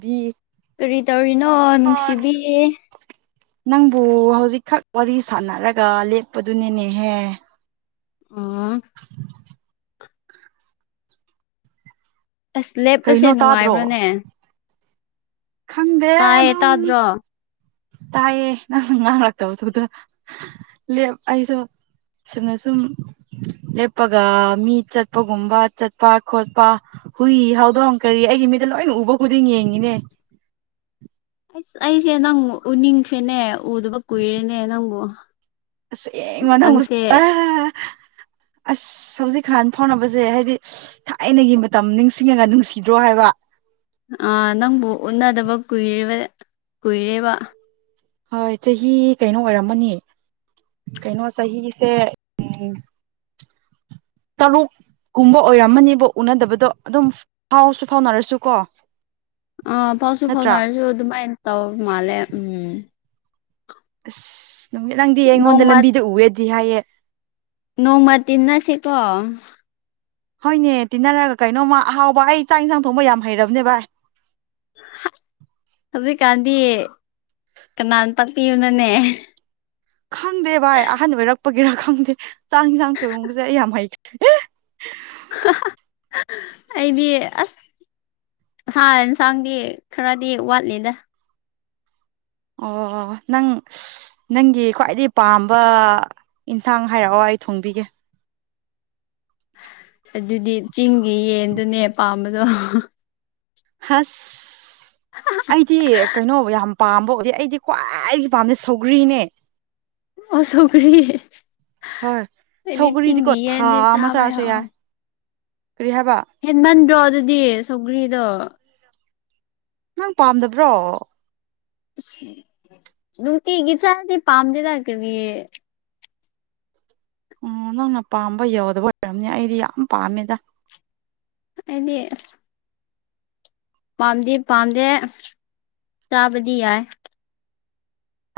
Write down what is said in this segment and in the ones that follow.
B ꯀꯔꯤ ꯇꯧꯔꯤꯅꯣ ꯍꯣꯏ ꯅꯨꯡꯁꯤꯕꯤ ꯅꯪꯕꯨ ꯍꯧꯖꯤꯛꯈꯛ ꯋꯥꯔꯤ ꯁꯥꯟꯅꯔꯒ ꯂꯦꯞꯄꯗꯨꯅꯤꯅꯦꯍꯦ ꯑꯣ ꯑꯁ ꯂꯦꯞꯄꯁꯦ ꯀꯩꯅꯣ ꯇꯥꯗ꯭ꯔꯣ ꯅꯨꯡꯉꯥꯏꯕ꯭ꯔꯅꯦ ꯇꯥꯏꯌꯦ ꯇꯥꯗ꯭ꯔꯣ ꯇꯥꯏꯦ ꯅꯪ ꯉꯥ [unintelligible] ꯂꯦꯞ ꯑꯩꯁꯨ ꯆꯨꯝꯅ ꯁꯨꯝ ꯂꯦꯞꯄꯒ ꯃꯤ ꯆꯠꯄꯒꯨꯝꯕ ꯆꯠꯄ ꯈꯣꯠꯄ ꯍꯨꯏ ꯍꯧꯗꯣꯡ ꯀꯔꯤ ꯑꯩꯒꯤ ꯃꯤꯠꯇ ꯂꯣꯏꯅ ꯎꯕ ꯈꯨꯗꯤꯡ ꯌꯦꯡꯉꯤꯅꯦ ꯑꯩꯁ ꯑꯩꯁꯦ ꯅꯪ ꯎꯅꯤꯡꯈ꯭ꯔꯦꯅꯦ ꯎꯗꯕ ꯀꯨꯏꯔꯦꯅꯦ ꯅꯪꯕꯨ [unintelligible] ꯑꯁ ꯅꯪꯁꯦ ꯍꯧꯖꯤꯛꯈꯥꯟ ꯐꯥꯎꯅꯕꯖꯦ ꯍꯥꯏꯗꯤ ꯊꯥꯏꯅꯒꯤ ꯃꯇꯝ ꯅꯤꯡꯁꯤꯡꯉꯒ ꯅꯨꯡꯁꯤꯗ꯭ꯔꯣ ꯍꯥꯏꯕ ꯑ ꯅꯪꯕꯨ ꯎꯅꯗꯕ ꯀꯨꯏꯔꯦ ꯀꯨꯏꯔꯦꯕ ꯍꯣꯏ ꯆꯍꯤ ꯀꯩꯅꯣ ꯑꯣꯏꯔꯝꯃꯅꯤ ꯀꯩꯅꯣ ꯆꯍꯤꯁꯦ ꯎꯝ ꯇꯔꯨꯛ ꯨꯀꯨꯝꯕ ꯑꯣꯏꯔꯝꯃꯅꯤꯕ ꯎꯅꯗꯕꯗꯣ ꯑꯗꯨꯝ ꯐꯥꯎꯁꯨ ꯐꯥꯎꯅꯔꯁꯨ ꯀꯣ ꯑ ꯐꯥꯎꯁꯨ ꯅꯠꯇ꯭ꯔꯥ ꯐꯥꯎꯅꯔꯁꯨ ꯑꯗꯨꯃꯥꯏꯅ ꯇꯧ ꯃꯥꯜꯂꯦ ꯎꯝ ꯑꯁ ꯅꯪꯗꯤ ꯑꯩꯉꯣꯟꯗ ꯅꯣꯡꯃ ꯂꯝꯕꯤꯗ ꯎꯋꯦꯗꯤ ꯍꯥꯏꯌꯦ ꯅꯣꯡꯃ ꯇꯤꯟꯅꯁꯤꯀꯣ ꯍꯣꯏꯅꯦ ꯇꯤꯟꯅꯔꯒ ꯀꯩꯅꯣꯝꯃ ꯑꯍꯥꯎꯕ ꯑꯩ ꯆꯥꯛ ꯏꯟꯖꯥꯡ ꯊꯣꯡꯕ ꯌꯥꯝ ꯍꯩꯔꯕꯅꯦ ꯚꯥꯏ ꯍꯥ ꯍꯧꯖꯤꯛꯀꯥꯟꯗꯤ ꯀꯅꯥ ꯇꯥꯛꯄꯤꯕꯅꯣꯅꯦ ꯈꯪꯗꯦ ꯚꯥꯏ ꯑꯍꯟ ꯑꯣꯏꯔꯛꯄꯒꯤꯔ ꯈꯪꯗꯦ ꯆꯥꯛ ꯏꯟꯁꯥꯡ ꯊꯣꯡꯣꯡꯕꯁꯦ ꯑꯩ ꯌꯥꯝ ꯍꯩꯈ꯭ꯔꯦ [unintelligible] ꯑꯩꯗꯤ ꯑꯁ [unintelligible] ꯌꯦꯟꯁꯥꯡꯗꯤ ꯈꯔꯗꯤ ꯋꯥꯠꯂꯤꯗ ꯑꯣꯑꯣ ꯅꯪ ꯅꯪꯒꯤ ꯈ꯭ꯋꯥꯏꯗꯒꯤ ꯄꯥꯝꯕ ꯏꯟꯁꯥꯡ ꯍꯥꯏꯔꯛꯑꯣ ꯑꯩ ꯊꯣꯡꯕꯤꯒꯦ ꯑꯗꯨꯗꯤ ꯆꯤꯡꯒꯤ ꯌꯦꯟꯗꯨꯅꯦ ꯄꯥꯝꯕꯗꯣ ꯍꯁ ꯑꯩꯗꯤ ꯀꯩꯅꯣ ꯌꯥꯝ ꯄꯥꯝꯕ ꯑꯣꯏ ꯑꯩꯗꯤ ꯈ꯭ꯋꯥꯏꯗꯒꯤ ꯄꯥꯝꯕ ꯁꯧꯒ꯭ꯔꯤꯅꯦ꯫ ꯑꯣ ꯁꯧꯒ꯭ꯔꯤ ꯍꯣꯏ ꯑꯩꯗꯤ ꯆꯤꯡꯒꯤ ꯁꯧꯒ꯭ꯔꯤꯗꯤꯀꯣ ꯊꯥ ꯌꯦꯟꯗꯤ ꯑꯃ ꯆꯥꯕ ꯆꯥꯔꯁꯨ ꯌꯥꯝ ꯌꯥꯏ ꯀꯔꯤ ꯍꯥꯏꯕ ꯍꯦꯟꯃꯟꯗ꯭ꯔꯣ ꯑꯗꯨꯗꯤ ꯁꯧꯒ꯭ꯔꯤꯗꯣ ꯅꯪ ꯄꯥꯝꯗꯕ꯭ꯔꯣ? ꯑꯁ ꯅꯨꯡꯇꯤꯒꯤ ꯆꯥꯔꯗꯤ ꯄꯥꯝꯗꯦꯗ ꯀꯔꯤ ꯑꯣ ꯅꯪꯅ ꯄꯥꯝꯕ ꯌꯧꯗꯕ ꯑꯣꯏꯔꯝꯅꯤ ꯑꯩꯗꯤ ꯌꯥꯝ ꯄꯥꯝꯃꯦꯗ꯫ ꯑꯩꯗꯤ ꯄꯥꯝꯗꯤ ꯄꯥꯝꯗꯦ ꯆꯥꯕꯗꯤ ꯌꯥꯏ꯫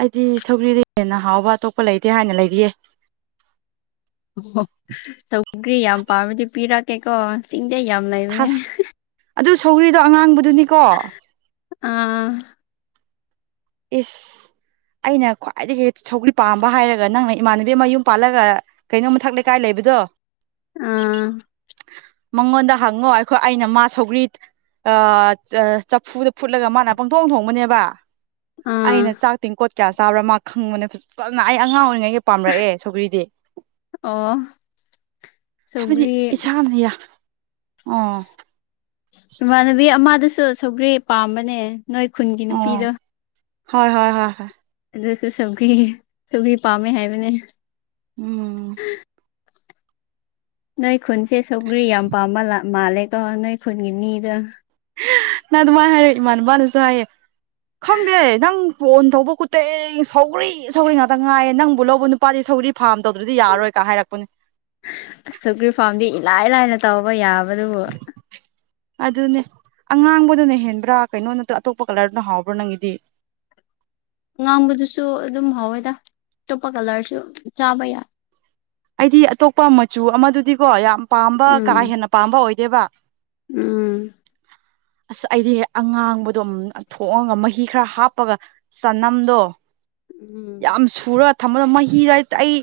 ꯑꯩꯗꯤ ꯁꯧꯒ꯭ꯔꯤꯗꯒꯤ ꯍꯦꯟꯅ ꯍꯥꯎꯕ ꯑꯇꯣꯞꯄ ꯂꯩꯇꯦ ꯍꯥꯏꯅ ꯂꯩꯔꯤꯌꯦ꯫ ꯑꯣ ꯁꯧꯒ꯭ꯔꯤ ꯌꯥꯝ ꯄꯥꯝꯃꯗꯤ ꯄꯤꯔꯛꯀꯦꯀꯣ ꯆꯤꯡꯗ ꯌꯥꯝ ꯂꯩꯕꯅꯦ ꯊꯥꯔ ꯫ ꯑꯗꯨ ꯁꯧꯒ꯭ꯔꯤꯗꯣ ꯑꯉꯥꯡꯕꯗꯨꯅꯤꯀꯣ ꯑꯥ ꯏꯁ ꯑꯩꯅ ꯈ꯭ꯋꯥꯏꯗꯒꯤ ꯁꯧꯒ꯭ꯔꯤ ꯄꯥꯝꯕ ꯍꯥꯏꯔꯒ ꯅꯪꯅ ꯏꯃꯥꯟꯅꯕꯤ ꯑꯃ ꯃꯌꯨꯝ ꯄꯥꯜꯂꯒ ꯀꯩꯅꯣ ꯃꯊꯛ ꯂꯩꯀꯥꯏ ꯂꯩꯕꯗꯣ ꯑꯥ ꯃꯉꯣꯟꯗ ꯍꯪꯉꯣ ꯑꯩꯈꯣꯏ ꯑꯩꯅ ꯃꯥ ꯁꯧꯒ꯭ꯔꯤ ꯑꯥ ꯆ ꯆꯐꯨꯗ ꯐꯨꯠꯂꯒ ꯃꯥꯅ ꯄꯪꯊꯣꯡ ꯊꯣꯡꯕꯅꯦꯕ ꯑꯥ ꯑꯩꯅ ꯆꯥꯛ ꯇꯦꯡꯀꯣꯠ ꯀꯌꯥ ꯆꯥꯕ꯭ꯔꯥ ꯃꯥ ꯈꯪꯕꯅꯦ ꯐꯖꯅ ꯑꯩ ꯑꯉꯥꯡ ꯑꯣꯏꯔꯤꯉꯩꯒ ꯄꯥꯝꯔꯛꯑꯦ ꯁꯧꯒ꯭ꯔꯤꯗꯤ꯫ ꯑꯣ ꯍꯥꯏꯕꯗꯤ ꯁꯧꯒ꯭ꯔꯤ ꯏꯁꯥꯅ ꯌꯥ ꯑꯣ ꯏꯃꯥꯟꯅꯕꯤ ꯑꯃꯗꯨꯁꯨ ꯁꯧꯒ꯭ꯔꯤ ꯄꯥꯝꯕꯅꯦ ꯅꯣꯏ ꯈꯨꯟꯒꯤ ꯑꯣ ꯅꯨꯄꯤꯗꯣ ꯍꯣꯏ ꯍꯣꯏ ꯍꯣꯏ ꯍꯣꯏ ꯑꯗꯨꯁꯨ ꯁꯧꯒ꯭ꯔꯤ ꯁꯧꯒ꯭ꯔꯤ ꯄꯥꯝꯃꯦ ꯍꯥꯏꯕꯅꯦ꯫ ꯎꯝ ꯅꯣꯏ ꯈꯨꯟꯁꯦ ꯁꯧꯒ꯭ꯔꯤ ꯌꯥꯝ ꯄꯥꯝꯕ ꯃꯥꯜꯂꯦꯀꯣ ꯅꯣꯏ ꯈꯨꯟꯒꯤ ꯃꯤꯗ ꯅꯪ ꯑꯗꯨꯃꯥꯏꯅ ꯍꯥꯏꯔꯛ ꯏꯃꯥꯅꯕꯥꯅꯁꯨ ꯍꯥꯏꯌꯦ ꯈꯪꯗꯦ ꯅꯪ ꯐꯣꯟ ꯇꯧꯕ ꯈꯨꯇꯤꯡ ꯁꯧꯒ꯭ꯔꯤ ꯁꯧꯒ꯭ꯔꯤ ꯉꯥꯛꯇ ꯉꯥꯏꯌꯦ ꯅꯪꯕꯨ ꯂꯧꯕ ꯅꯨ ꯄꯥꯗꯤ ꯁꯧꯒ꯭ꯔꯤ ꯐꯥꯔꯝ ꯇꯧꯗ꯭ꯔꯗꯤ ꯌꯥꯔꯣꯏ ꯀ ꯍꯥꯏꯔꯛꯄꯅꯦ꯫ ꯑꯁ ꯁꯧꯒ꯭ꯔꯤ ꯐꯥꯔꯝꯗꯤ ꯏꯂꯥꯏ ꯂꯥꯏꯅ ꯇꯧꯕ ꯌꯥꯕꯗꯨꯕꯨ ꯑꯗꯨꯅꯦ ꯑꯉꯥꯡꯕꯗꯨꯅ ꯍꯦꯟꯕ꯭ꯔꯥ ꯀꯩꯅꯣ ꯅꯠꯇ꯭ꯔ ꯑꯇꯣꯞꯄ ꯀꯂꯔꯗꯨꯅꯣ ꯍꯥꯎꯕ꯭ꯔꯥ ꯅꯪꯒꯤꯗꯤ? ꯉꯥꯡꯕꯗꯨꯁꯨ ꯑꯗꯨꯝ ꯍꯥꯎꯋꯦꯗ ꯑꯇꯣꯞꯄ ꯀꯂꯔꯁꯨ ꯆꯥꯕ ꯌꯥꯏ꯫ ꯑꯩꯗꯤ ꯑꯇꯣꯞꯄ ꯃꯆꯨ ꯑꯃꯗꯨꯗꯤꯀꯣ ꯌꯥꯝ ꯄꯥꯝꯕ ꯀꯥ ꯎꯝ ꯍꯦꯟꯅ ꯄꯥꯝꯕ ꯑꯣꯏꯗꯦꯕ꯫ ꯎꯝ ꯑꯁ ꯑꯩꯗꯤ ꯑꯉꯥꯡꯕꯗꯣ ꯊꯣꯡꯉꯒ ꯃꯍꯤ ꯈꯔ ꯍꯥꯞꯄꯒ ꯆꯅꯝꯗꯣ ꯎꯝ ꯌꯥꯝ ꯁꯨꯔ ꯊꯝꯃꯒ ꯃꯍꯤꯗ ꯑꯩ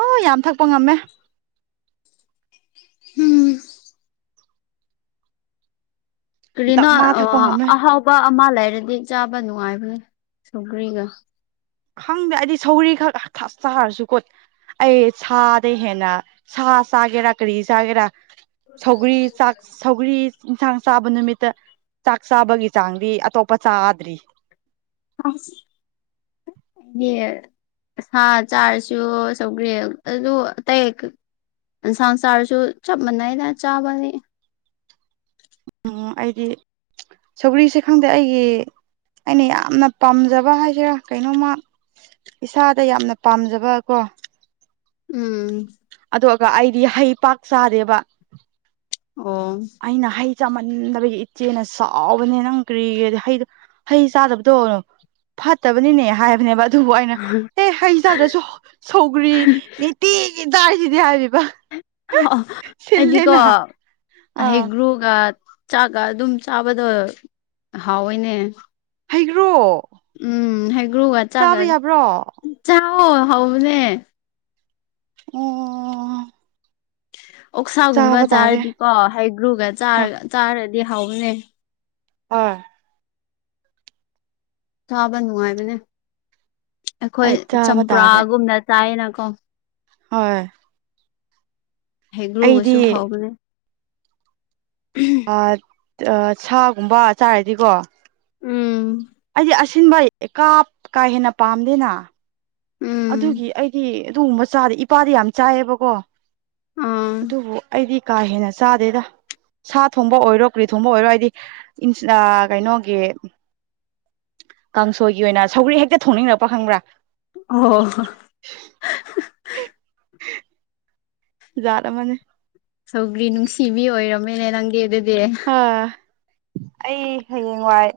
ꯑꯣ ꯌꯥꯝ ꯊꯛꯄ ꯉꯝꯃꯦ꯫ [unintelligible] ꯀꯔꯤꯅꯣ ꯗꯞ ꯃꯥ ꯊꯛꯄ ꯑꯥ ꯉꯝꯃꯦ ꯑꯍꯥꯎꯕ ꯑꯃ ꯂꯩꯔꯗꯤ ꯆꯥꯕ ꯅꯨꯡꯉꯥꯏꯕꯅꯤ ꯁꯧꯒ꯭ꯔꯤꯒ꯫ ꯈꯪꯗꯦ ꯑꯩꯗꯤ ꯁꯧꯔꯤ ꯈꯛ ꯆꯥꯔꯁꯨꯀꯣꯠ ꯑꯩ ꯁꯥꯗꯩ ꯍꯦꯟꯅ ꯁꯥ ꯆꯥꯒꯦꯔꯥ ꯀꯔꯤ ꯆꯥꯒꯦꯔꯥ ꯁꯧꯒ꯭ꯔꯤ ꯆꯥꯛꯁ ꯊꯧꯒ꯭ꯔꯤ ꯏꯟꯁꯥꯡ ꯆꯥꯕ ꯅꯨꯃꯤꯠꯇ ꯆꯥꯛ ꯆꯥꯕꯒꯤ ꯆꯥꯡꯗꯤ ꯑꯇꯣꯞꯄ ꯆꯥꯗ꯭ꯔꯤ꯫ [unintelligible] ꯁꯥ ꯆꯥꯔꯁꯨ ꯁꯧꯒ꯭ꯔꯤ ꯑꯗꯨ ꯑꯇꯩ ꯏꯟꯁꯥꯡ ꯆꯥꯔꯁꯨ ꯆꯞ ꯃꯥꯟꯅꯩꯗ ꯆꯥꯕꯅꯤ꯫ ꯎꯝ ꯑꯩꯗꯤ ꯁꯧꯒ꯭ꯔꯤꯁꯦ ꯈꯪꯗꯦ ꯑꯩꯒꯤ ꯑꯩꯅ ꯌꯥꯝꯅ ꯄꯥꯝꯖꯕ ꯍꯥꯏꯁꯤꯔꯥ ꯀꯩꯅꯣꯝꯃ ꯏꯁꯥꯗ ꯌꯥꯝꯅ ꯄꯥꯝꯖꯕ ꯀꯣ ꯎꯝ ꯑꯗꯨꯒ ꯑꯩꯗꯤ ꯍꯩ ꯄꯥꯛ ꯆꯥꯗꯦꯕ ꯑꯣ ꯑꯩꯅ ꯍꯩ ꯆꯥꯝꯃꯟꯗꯕꯒꯤ ꯏꯆꯦꯅ ꯁꯥꯎꯕꯅꯦ ꯅꯪ ꯀ꯭ꯔꯤꯒꯗꯤ ꯍꯩꯗꯣ ꯍꯩ ꯆꯥꯗꯕꯗꯣ ꯐꯠꯇꯕꯅꯤꯅꯦ ꯍꯥꯏꯕꯅꯦꯕ ꯑꯠ ꯑꯗꯨꯕꯨ ꯑꯩꯅ ꯑꯦ ꯍꯩ ꯆꯥꯗ꯭ꯔꯁꯨ ꯁꯧꯒ꯭ꯔꯤ ꯅꯤꯇꯤꯒꯤ ꯆꯥꯏꯁꯤꯗꯤ ꯍꯥꯏꯔꯤꯕꯥ ꯑꯩꯗꯤꯀꯣ ꯑꯥ ꯍꯩꯒ꯭ꯔꯨꯒ ꯆꯥꯛꯀ ꯑꯗꯨꯝ ꯆꯥꯕꯗꯣ ꯍꯥꯎꯋꯤꯅꯦ ꯍꯩꯒ꯭ꯔꯨ ꯎꯝ ꯍꯩꯒ꯭ꯔꯨꯒ ꯆꯥꯛꯀ ꯆꯥꯎꯋꯣ ꯍꯥꯎꯕꯅꯦ ꯑꯣ ꯑꯣꯛꯁꯥꯒꯨꯝꯕ ꯆꯥꯕ ꯇꯥꯔꯦ ꯆꯥꯔꯗꯤꯀꯣ ꯍꯩꯒ꯭ꯔꯨꯒ ꯆꯔ ꯍꯣꯏ ꯆꯥꯔꯗꯤ ꯍꯥꯎꯕꯅꯦ ꯑꯣꯏ ꯆꯥꯕ ꯅꯨꯡꯉꯥꯏꯕꯅꯦ ꯑꯩꯈꯣꯏ ꯑꯩ ꯆꯥꯕ ꯇꯥꯔꯦ ꯆꯝꯄ꯭ꯔꯥꯒꯨꯝꯅ ꯆꯥꯏꯌꯦꯅꯀꯣ ꯍꯣꯏ ꯍꯩꯒ꯭ꯔꯨ ꯑꯩꯗꯤ ꯒꯁꯨ ꯍꯥꯎꯕꯅꯦ ꯑꯥꯠ ꯑ ꯁꯥꯒꯨꯝꯕ ꯆꯥꯔꯗꯤꯀꯣ ꯎꯝ ꯑꯩꯗꯤ ꯑꯁꯤꯟꯕ ꯀꯥꯞ ꯀꯥ ꯍꯦꯟꯅ ꯄꯥꯝꯗꯦꯅꯥ ꯎꯝ ꯑꯗꯨꯒꯤ ꯑꯩꯗꯤ ꯑꯗꯨꯒꯨꯝꯕ ꯆꯥꯗꯤ ꯏꯄꯥꯗꯤ ꯌꯥꯝ ꯆꯥꯏꯌꯦꯕꯀꯣ ꯑꯥ ꯑꯗꯨꯕꯨ ꯑꯩꯗꯤ ꯀꯥ ꯍꯦꯟꯅ ꯆꯥꯗꯦꯗꯥ ꯁꯥ ꯊꯣꯡꯕ ꯑꯣꯏꯔꯣ ꯀ꯭ꯔꯤ ꯊꯣꯡꯕ ꯑꯣꯏꯔꯣ ꯑꯩꯗꯤ ꯏꯟꯁ ꯑ ꯀꯩꯅꯣꯒꯤ ꯀꯥꯡꯁꯣꯏꯒꯤ ꯑꯣꯏꯅ ꯁꯧꯒ꯭ꯔꯤ ꯍꯦꯛꯇ ꯊꯣꯡꯅꯤꯡꯂꯛꯄ ꯈꯪꯕ꯭ꯔꯥ ꯑꯣ [unintelligible] ꯖꯥꯠ ꯑꯃꯅꯤ ꯁꯧꯒ꯭ꯔꯤ ꯅꯨꯡꯁꯤꯕꯤ ꯑꯣꯏꯔꯝꯃꯦꯅꯦ ꯅꯪꯒꯤ ꯑꯗꯨꯗꯤ ꯍꯥ ꯑꯩ ꯍꯌꯦꯡꯋꯥꯏ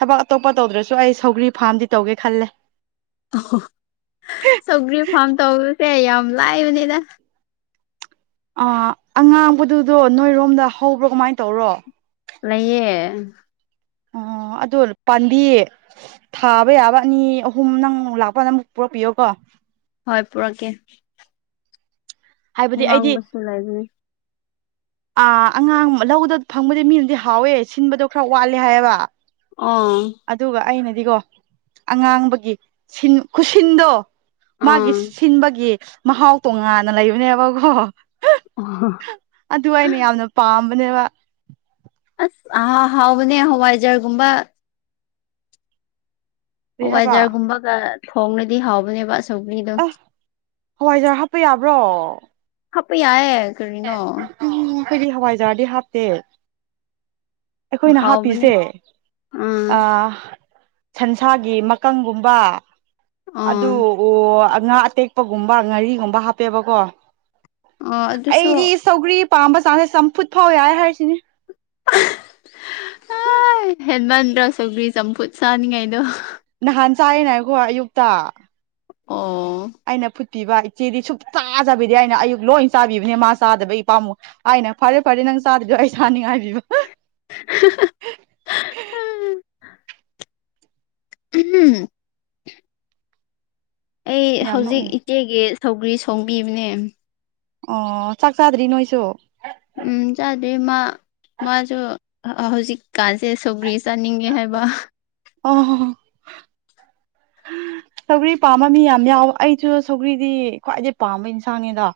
ꯊꯕꯛ ꯑꯇꯣꯞꯄ ꯇꯧꯗ꯭ꯔꯁꯨ ꯑꯩ ꯁꯧꯒ꯭ꯔꯤ ꯐꯥꯝꯗꯤ ꯇꯧꯒꯦ ꯈꯜꯂꯦ ꯑꯣ ꯁꯧꯒ꯭ꯔꯤ ꯐꯥꯔꯝ ꯇꯧꯕꯁꯦ ꯌꯥꯝ ꯂꯥꯏꯕꯅꯤꯅ ꯑ ꯑꯉꯥꯡꯕꯗꯨꯗꯣ ꯅꯣꯏꯔꯣꯝꯗ ꯍꯧꯕ꯭ꯔꯣ ꯀꯃꯥꯏꯟ ꯇꯧꯔꯣ ꯂꯩꯌꯦ ꯑꯣ ꯑꯗꯨꯔ ꯄꯥꯟꯕꯤ ꯊꯥꯕ ꯌꯥꯕ ꯑꯅꯤ ꯑꯍꯨꯝ ꯅꯪ ꯂꯥꯛꯄꯗ ꯑꯃꯨꯛ ꯄꯨꯔꯛꯄꯤꯌꯣ ꯀꯣ ꯍꯣꯏ ꯄꯨꯔꯛꯀꯦ ꯍꯥꯏꯕꯗꯤ ꯑꯩꯗꯤ ꯉꯥꯡꯕꯁꯨ ꯂꯩꯕꯅꯦ ꯑ ꯑꯉꯥꯡ ꯂꯧꯗ ꯐꯪꯕꯗꯤ ꯃꯤꯅꯗꯤ ꯍꯥꯎꯋꯦ ꯁꯤꯟꯕꯗꯣ ꯈꯔ ꯋꯥꯠꯂꯦ ꯍꯥꯏꯌꯦꯕ ꯑꯥ ꯑꯗꯨꯒ ꯑꯩꯅꯗꯤꯀꯣ ꯑꯉꯥꯡꯕꯒꯤ ꯁꯤꯟ ꯈꯨꯁꯤꯟꯗꯣ ꯃꯥꯒꯤ ꯑꯥ ꯁꯤꯟꯕꯒꯤ ꯃꯍꯥꯎ ꯇꯣꯉꯥꯟꯅ ꯂꯩꯕꯅꯦꯕꯀꯣ ꯑꯍꯥ ꯑꯗꯨ ꯑꯩꯅ ꯌꯥꯝꯅ ꯄꯥꯝꯕꯅꯦꯕ ꯑꯁ ꯑ ꯑꯍꯥꯎꯕꯅꯦ ꯍꯋꯥꯏꯖꯥꯔꯒꯨꯝꯕ ꯀꯔꯤ ꯍꯥꯏꯕ ꯍꯋꯥꯏꯖꯔꯒꯨꯝꯕꯒ ꯊꯣꯡꯂꯗꯤ ꯍꯥꯎꯕꯅꯦꯕ ꯁꯧꯒꯔ꯭ꯤꯗꯣ ꯍꯋꯥꯏꯖꯔ ꯍꯥꯞꯄ ꯌꯥꯕ꯭ꯔꯣ ꯍꯥꯞꯄ ꯌꯥꯏꯑꯦ ꯀꯔꯤꯅꯣ ꯎꯝ ꯑꯩꯈꯣꯏꯗꯤ ꯍꯋꯥꯏꯖꯥꯔꯗꯤ ꯍꯥꯞꯇꯦ ꯑꯩꯈꯣꯏꯅ ꯍꯥꯎꯕꯅꯦ ꯍꯥꯞꯄꯤꯁꯦ ꯎꯝ ꯁꯟꯁꯥꯒꯤ ꯃꯀꯪꯒꯨꯝꯕ ꯑꯗꯨ ꯑꯥ ꯑꯣ ꯉꯥ ꯑꯇꯦꯛꯄꯒꯨꯝꯕ ꯉꯥꯔꯤꯒꯨꯝꯕ ꯍꯥꯞꯄꯦꯕꯀꯣ ꯑꯣ ꯑꯗꯨꯁꯨ ꯑꯩꯗꯤ ꯁꯧꯒ꯭ꯔꯤ ꯄꯥꯝꯕ ꯆꯥꯡꯁꯦ ꯆꯝꯐꯨꯠ ꯐꯥꯎ ꯌꯥꯏ ꯍꯥꯏꯔꯤꯁꯤꯅꯦ ꯍꯦꯟꯃꯟꯗ꯭ꯔꯣ ꯁꯧꯒ꯭ꯔꯤ ꯆꯝꯐꯨꯠ ꯆꯥꯅꯤꯡꯉꯥꯏꯗꯣ ꯅꯍꯥꯟ ꯆꯥꯏꯔꯤꯅꯦ ꯑꯩꯈꯣꯏ ꯑꯌꯨꯛꯇꯥ ꯑꯣ ꯑꯩꯅ ꯐꯨꯠꯄꯤꯕ ꯏꯆꯦꯗꯤ ꯁꯨꯡꯛꯆꯥ ꯆꯥꯕꯤꯗꯦ ꯑꯩꯅ ꯑꯌꯨꯛ ꯂꯣꯏ ꯆꯥꯕꯤꯕꯅꯦ ꯃꯥ ꯆꯥꯗꯕꯒꯤ ꯄꯥꯥꯝꯃꯨꯏ ꯑꯩꯅ ꯐꯔꯦ ꯐꯔꯦ ꯅꯪ ꯆꯥꯗꯔꯗꯣ ꯑꯩ ꯆꯥꯅꯤꯡꯉꯥꯏꯒꯤꯅ ꯎꯝ [unintelligible] ꯑꯩ ꯌꯥꯝ ꯍꯧꯖꯤꯛ ꯅꯣꯛꯅꯤꯡꯉꯤ ꯏꯆꯦꯒꯤ ꯁꯧꯒ꯭ꯔꯤ ꯁꯣꯡꯕꯤꯕꯅꯦ ꯑꯣ ꯆꯥꯛ ꯆꯥꯗ꯭ꯔꯤ ꯅꯣꯏꯁꯨ ꯎꯝ ꯆꯥꯗꯔꯤ ꯃꯥ ꯃꯥꯁꯨ ꯍꯧꯖꯤꯛꯀꯥꯟꯁꯦ ꯁꯧꯒ꯭ꯔꯤꯁ ꯆꯥꯅꯤꯡꯉꯦ ꯍꯥꯏꯕ ꯑꯣ ꯁꯧꯒ꯭ꯔꯤ ꯄꯥꯝꯕ ꯃꯤ ꯌꯥꯝ ꯌꯥꯎ ꯑꯩꯁꯨ ꯁꯧꯒ꯭ꯔꯤꯗꯤ ꯈ꯭ꯋꯥꯏꯗꯩ ꯄꯥꯝꯕ ꯏꯟꯁꯥꯡꯅꯤꯗ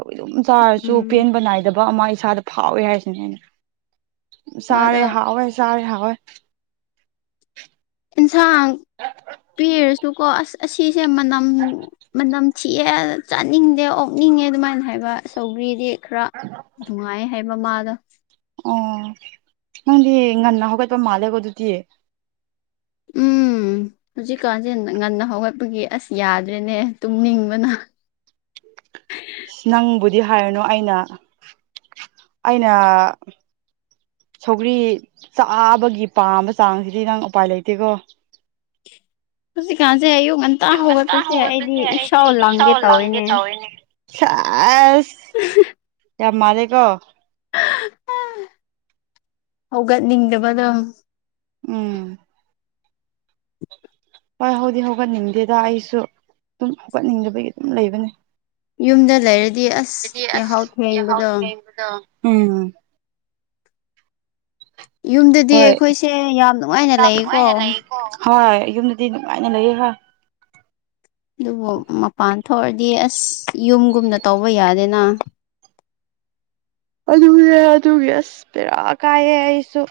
ꯍꯣꯏ ꯑꯗꯨꯝ ꯆꯥꯔꯁꯨ ꯎꯝ ꯄꯦꯟꯕ ꯅꯥꯏꯗꯕ ꯑꯃ ꯏꯁꯥꯗ ꯐꯥꯎꯋꯦ ꯍꯥꯏꯁꯤꯅꯦ ꯑꯩꯅ ꯆꯥꯔꯦ ꯃꯥꯗꯣ ꯍꯥꯎꯋꯦ ꯆꯥꯔꯦ ꯍꯥꯎꯋꯦ ꯏꯟꯁꯥꯡ ꯄꯤꯔꯁꯨꯀꯣ ꯑꯁ ꯑꯁꯤꯁꯦ ꯃꯅꯝ ꯃꯅꯝ ꯊꯤꯛꯑꯦ ꯆꯥꯅꯤꯡꯗꯦ ꯑꯣꯛꯅꯤꯡꯉꯦ ꯑꯗꯨꯃꯥꯏꯅ ꯍꯥꯏꯕ ꯆꯒ꯭ꯔꯤꯗꯤ ꯈꯔ ꯅꯨꯡꯉꯥꯏꯌꯦ ꯍꯥꯏ ꯃꯃꯥꯗꯣ꯫ ꯑꯣ ꯅꯪꯗꯤ ꯉꯟꯅ ꯍꯧꯒꯠꯄ ꯃꯥꯜꯂꯦꯀꯣ ꯑꯗꯨꯗꯤ꯫ ꯎꯝ ꯍꯧꯖꯤꯛꯀꯥꯟꯁꯦ ꯉꯟꯅ ꯍꯧꯒꯠꯄꯒꯤ ꯑꯁ ꯌꯥꯗ꯭ꯔꯦꯅꯦ ꯇꯨꯝꯅꯤꯡꯕꯅ ꯅꯪꯕꯨꯗꯤ ꯍꯥꯏꯔꯅꯨ ꯑꯩꯅ ꯑꯩꯅ꯫ ꯁꯧꯒ꯭ꯔꯤ ꯆꯥꯕꯒꯤ ꯄꯥꯝꯕ ꯆꯥꯡꯁꯤꯗꯤ ꯅꯪ ꯎꯄꯥꯏ ꯂꯩꯇꯦꯀꯣ꯫ ꯍꯧꯖꯤꯛ ꯀꯥꯥꯟꯁꯦ ꯑꯌꯨꯛ ꯉꯥꯟ ꯫ ꯑꯌꯨꯛ ꯉꯟꯇꯥ ꯍꯧꯒꯠꯄꯁꯦ ꯑꯩꯗꯤ ꯏꯁꯥꯎ ꯂꯥꯡꯒꯦ ꯇꯧꯋꯤꯅꯦ ꯇꯧꯋꯦꯅꯦ꯫ ꯁꯥꯖ ꯌꯥꯝ ꯃꯥꯜꯂꯦꯀꯣ꯫ ꯍꯧꯒꯠꯅꯤꯡꯗꯕꯗꯣ꯫ ꯎꯝ꯫ ꯍꯣꯏ ꯍꯥꯎꯗꯤ ꯍꯧꯒꯠꯅꯤꯡꯗꯦꯗ ꯑꯩꯁꯨ ꯑꯗꯨꯝ ꯍꯧꯒꯠꯅꯤꯡꯗꯕꯒꯤ ꯑꯗꯨꯝ ꯂꯩꯕꯅꯦ꯫ ꯌꯨꯝꯗ ꯂꯩꯔꯗꯤ ꯑꯁ ꯑꯗꯨꯗꯤ ꯌꯥꯍꯧ ꯑꯁ ꯌꯥꯍꯧ ꯊꯦꯡꯕꯗꯣ꯫ [inaudible] ꯎꯝ ꯌꯨꯝꯗꯗꯤ ꯍꯣꯏ ꯑꯩꯈꯣꯏꯁꯦ ꯌꯥꯝ ꯅꯨꯡꯉꯥꯏꯅ ꯌꯥꯝ ꯂꯩꯌꯦꯀꯣ꯫ ꯅꯨꯡꯉꯥꯏꯅ ꯂꯩꯀꯣ ꯍꯣꯏ ꯌꯨꯝꯗꯗꯤ ꯅꯨꯡꯉꯥꯏꯅꯥ ꯂꯩꯌꯦ ꯈꯣꯏ ꯑꯗꯨꯕꯨ ꯃꯄꯥꯟ ꯊꯣꯛꯑꯗꯤ ꯑꯁ ꯌꯨꯝꯒꯨꯝꯅ ꯇꯧꯕ ꯌꯥꯗꯦꯅ꯫ ꯑꯗꯨꯅꯦ ꯑꯗꯨꯒꯤ ꯑꯁ ꯕꯦꯔꯥ ꯀꯥꯏꯌꯦ ꯑꯩꯁꯨ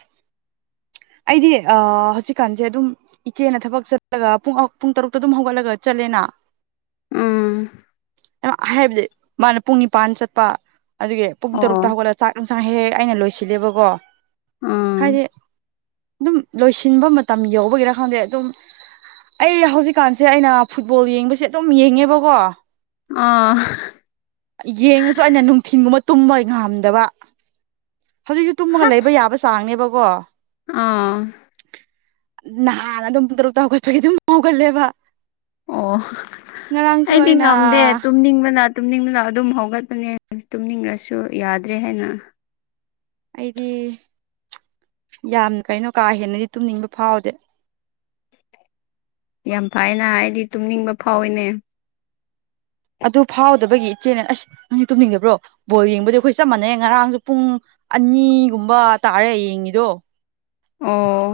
ꯑꯩꯗꯤ ꯑꯥ ꯍꯧꯖꯤꯛꯀꯥꯟꯁꯦ ꯑꯗꯨꯝ꯫ ꯏꯆꯦꯅ ꯊꯕꯛ ꯆꯠꯄꯥꯒ ꯄꯨꯡ ꯇꯔꯨꯛꯇ ꯑꯗꯨꯝ ꯍꯧꯒꯠꯂꯒ ꯆꯠꯂꯦꯅ꯫ [inaudible] [unintelligible] ꯍꯥꯕꯗꯤ ꯃꯅꯥ ꯄꯨꯡ ꯅꯤꯄꯥꯟ ꯆꯠꯄ ꯑꯗꯨꯒꯤ ꯄꯨꯡ ꯇꯔꯨꯛꯇ ꯑꯣ ꯍꯧꯒꯠꯂꯒ ꯆꯥꯛ ꯍꯦꯟꯁꯥꯡ ꯍꯦꯛ ꯍꯦꯛ ꯑꯩꯅ ꯂꯣꯏꯁꯤꯂꯦꯕꯀꯣ ꯎꯝ ꯍꯥꯏꯗꯤ꯫ ꯑꯗꯨꯝ ꯂꯣꯏꯁꯤꯟꯕ ꯃꯇꯝ ꯌꯧꯕꯒꯤꯔꯥ ꯈꯪꯗꯦ ꯑꯗꯨꯝ꯫ ꯑꯩ ꯍꯧꯖꯤꯛꯀꯥꯟꯁꯦ ꯑꯩꯅ ꯐꯨꯠꯕꯣꯜ ꯌꯦꯡꯕꯁꯦ ꯑꯗꯨꯝ ꯌꯦꯡꯉꯦꯕꯀꯣ꯫ [inaudible] ꯌꯦꯡꯉꯁꯨ ꯑꯩꯅ ꯅꯨꯡꯊꯤꯟꯒꯨꯝꯕ ꯇꯨꯝꯕ ꯉꯥꯝꯗꯕ꯫ ꯍꯧꯖꯤꯛꯁꯨ ꯇꯨꯝꯃꯒ ꯂꯩꯕ ꯌꯥꯕ ꯆꯥꯡꯅꯦꯕꯀꯣ꯫ ꯑꯥ ꯅꯍꯥꯟꯅ ꯑꯗꯨꯝ ꯄꯨꯡ ꯇꯔꯨꯛꯇ ꯍꯧꯒꯠꯄꯒꯤ ꯑꯗꯨꯝ ꯍꯧꯒꯠꯂꯦꯕ꯫ ꯑꯣ ꯉꯔꯥꯡꯁꯨ ꯑꯩꯗꯤ ꯑꯩꯅ ꯉꯝꯗꯦ ꯇꯨꯝꯅꯤꯡꯕꯅꯥ꯫ ꯇꯨꯝꯅꯤꯡꯂꯥ ꯑꯗꯨꯝ ꯍꯧꯒꯠꯄꯅꯦ ꯇꯨꯝꯅꯤꯡꯂꯁꯨ ꯌꯥꯗ꯭ꯔꯦ ꯍꯥꯏꯅ꯫ ꯑꯩꯗꯤ ꯌꯥꯝ ꯀꯩꯅꯣ ꯀꯥ ꯍꯦꯟꯅꯗꯤ ꯇꯨꯝꯅꯤꯡꯕ ꯐꯥꯎꯗꯦ꯫ ꯌꯥꯝ ꯐꯥꯏꯅ ꯑꯩꯗꯤ ꯇꯨꯝꯅꯤꯡꯕ ꯐꯥꯎꯋꯤꯅꯦ꯫ ꯑꯗꯨ ꯐꯥꯎꯗꯕꯒꯤ ꯏꯆꯦꯅꯥ ꯑꯁ ꯅꯪꯗꯤ ꯇꯨꯝꯅꯤꯡꯗꯕꯣ ꯕꯣꯜ ꯌꯦꯡꯕꯁꯦ ꯑꯩꯈꯣꯏ ꯆꯥꯞꯃꯟꯅꯩ ꯌꯦ꯫ ꯉꯔꯥꯡꯁꯨ ꯄꯨꯡ ꯑꯅꯤꯒꯨꯝꯕ ꯇꯥꯔꯦ ꯌꯦꯡꯉꯤꯗꯣ꯫ ꯑꯣ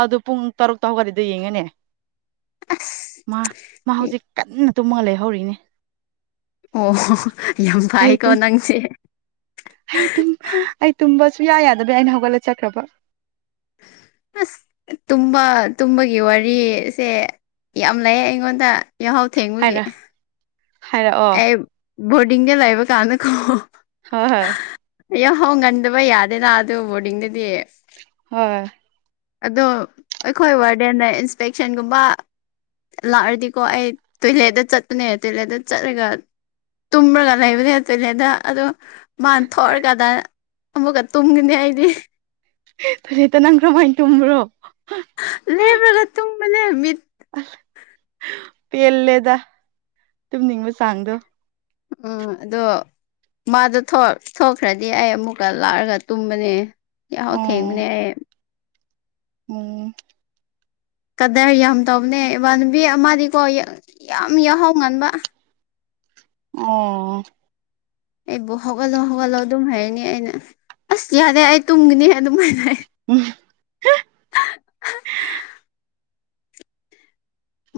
ꯑꯗꯨ ꯄꯨꯡ ꯇꯔꯨꯛꯇꯥ ꯍꯧꯎꯒꯥꯠꯂꯥꯗꯤ ꯌꯦꯡꯉꯦꯅꯦ ꯑꯁ ꯃꯥ ꯃꯥ ꯍꯧꯖꯤꯛ ꯀꯟꯅ꯫ ꯇꯨꯝꯃꯒꯥ ꯂꯩꯍꯧꯔꯤꯅꯦ꯫ ꯑꯣꯣ ꯌꯥꯝ ꯑꯩ ꯐꯩꯀꯣ ꯇꯨꯝ ꯅꯪꯁꯦ꯫ ꯑꯩ ꯇꯨꯝ ꯑꯩ ꯇꯨꯝꯕ ꯁꯨꯌꯥ ꯌꯥꯗꯕ ꯑꯩꯅ ꯍꯧꯒꯠꯂꯥ ꯆꯠꯈ꯭ꯔꯕ꯫ [inaudible] ꯇꯨꯝꯕ ꯇꯨꯝꯕꯒꯤ ꯋꯥꯔꯤꯁꯦ ꯌꯥꯝ ꯂꯩ ꯑꯩꯉꯣꯟꯗ꯫ ꯌꯥꯍꯧ ꯊꯦꯡꯕꯥꯒꯤ꯫ ꯍꯥꯏꯔ ꯍꯥꯏꯔꯛꯑꯣ ꯑꯦ ꯕꯣꯔꯗꯤꯡꯗ ꯂꯩꯕ ꯀꯥꯟꯗꯥ ꯀꯣ꯫ [unintelligible] ꯌꯥꯍꯥꯎ ꯉꯟꯗꯕ ꯌꯥꯗꯦꯅ ꯑꯗꯨ ꯕꯣꯔꯗꯤꯡꯗꯗꯤ꯫ ꯍꯣꯏ ꯑꯗꯣ ꯑꯩꯈꯣꯏ ꯋꯥꯔꯗꯦꯟꯅꯥ ꯏꯟꯁꯄꯦꯛꯁꯟꯒꯨꯝꯕ꯫ ꯂꯥꯛꯔꯗꯤꯀꯣ ꯑꯩ ꯇꯣꯏꯂꯦꯠꯇ ꯆꯠꯄꯅꯦ ꯇꯣꯏꯂꯦꯠꯇ ꯆꯠꯂꯒ꯫ ꯇꯨꯝꯔꯒ ꯂꯩꯕꯅꯦ ꯇꯣꯏꯂꯦꯠꯇ ꯑꯗꯨ ꯃꯥꯅ ꯊꯣꯛꯔꯀꯟꯗ꯫ ꯑꯃꯨꯛꯀ ꯇꯨꯝꯒꯅꯤ ꯑꯩꯗꯤ ꯇꫭꯏꯔꯦꯇꯅ ꯅꯪ ꯀꯃꯥꯏꯅ ꯇꯨꯝꯕ꯭ꯔꯣ ꯂꯦꯞꯂꯒ ꯇꯨꯡꯕꯅꯦ ꯃꯤꯠ ꯄꯦꯜꯂꯦꯗ ꯇꯨꯝꯅꯤꯡꯕ ꯆꯥꯡꯗꯣ ꯎꯝ ꯑꯗꯣ ꯃꯥꯗꯣ ꯊꫭꯛ ꯊꯣꯛꯈ꯭ꯔꯗꯤ ꯑꯩ ꯑꯃꯨꯛꯀ ꯂꯥꯛꯑꯒ ꯇꯨꯝꯕꯅꯦ ꯌꯥꯍꯧ ꯊꯦꯡꯕꯅꯦ ꯑꯩ ꯑꯣ ꯀꯗꯔ ꯌꯥꯝ ꯇꯧꯕꯅꯦ ꯏꯃꯟꯅꯕꯤ ꯑꯃꯗꯤꯀꯣ ꯌꯥꯝ ꯌꯥꯍꯧ ꯉꯟꯕꯥ ꯑꯣ ꯑꯩꯕꯨ ꯍꯧꯒꯠꯂꯣ ꯍꯧꯒꯠꯂꯣ ꯑꯗꯨꯝ ꯍꯥꯏꯔꯅꯤ ꯑꯩꯅ ꯑꯁ ꯌꯥꯔꯦ ꯑꯩ ꯇꯨꯝꯒꯤꯅꯤ ꯑꯗꯨꯃꯥꯏꯅ ꯍꯥꯏ ꯎꯝ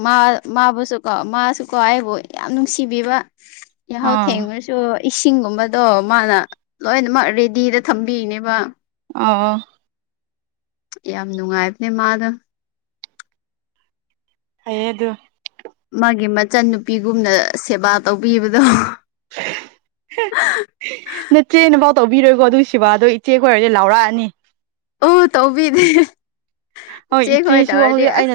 ꯃꯥ ꯃꯥꯕꯨꯁꯨ ꯀꯣ ꯃꯥꯁꯨ ꯀꯣ ꯑꯩꯕꯨ ꯌꯥꯝ ꯅꯨꯡꯁꯤꯕꯤꯕ ꯌꯥꯍꯧ ꯑꯥ ꯊꯦꯡꯉꯨꯔꯁꯨ ꯏꯁꯤꯡꯒꯨꯝꯕꯗꯣ ꯃꯥꯅ ꯂꯣꯏꯅꯃꯛ ꯔꯦꯗꯤꯗ ꯊꯝꯕꯤꯔꯤꯅꯦꯕ ꯑꯣ ꯌꯥꯝ ꯅꯨꯡꯉꯥꯏꯕꯅꯦ ꯃꯥꯗꯣ ꯍꯩꯌꯦ ꯑꯗꯨ ꯃꯥꯒꯤ ꯃꯆꯟ ꯅꯨꯄꯤꯒꯨꯝꯅ ꯁꯦꯕꯥ ꯇꯧꯕꯤꯕꯗꯣ ꯍꯦ ꯅꯆꯦꯅ ꯄꯥꯎ ꯇꯧꯕꯤꯔꯣꯏꯀꯣ ꯑꯗꯨꯒꯤ ꯁꯦꯕ ꯑꯗꯣ ꯏꯆꯦꯒꯣꯏ ꯑꯣꯏꯔꯗꯤ ꯂꯥꯎꯔꯛꯑꯅꯤ ꯑꯣ ꯇꯧꯕꯤꯗꯦ ꯍꯣꯏ ꯆꯦ ꯈꯣꯏ ꯏꯆꯦꯁꯨ ꯇꯧꯔꯗꯤ ꯍꯧꯖꯤꯛ ꯑꯁ ꯑꯩꯅ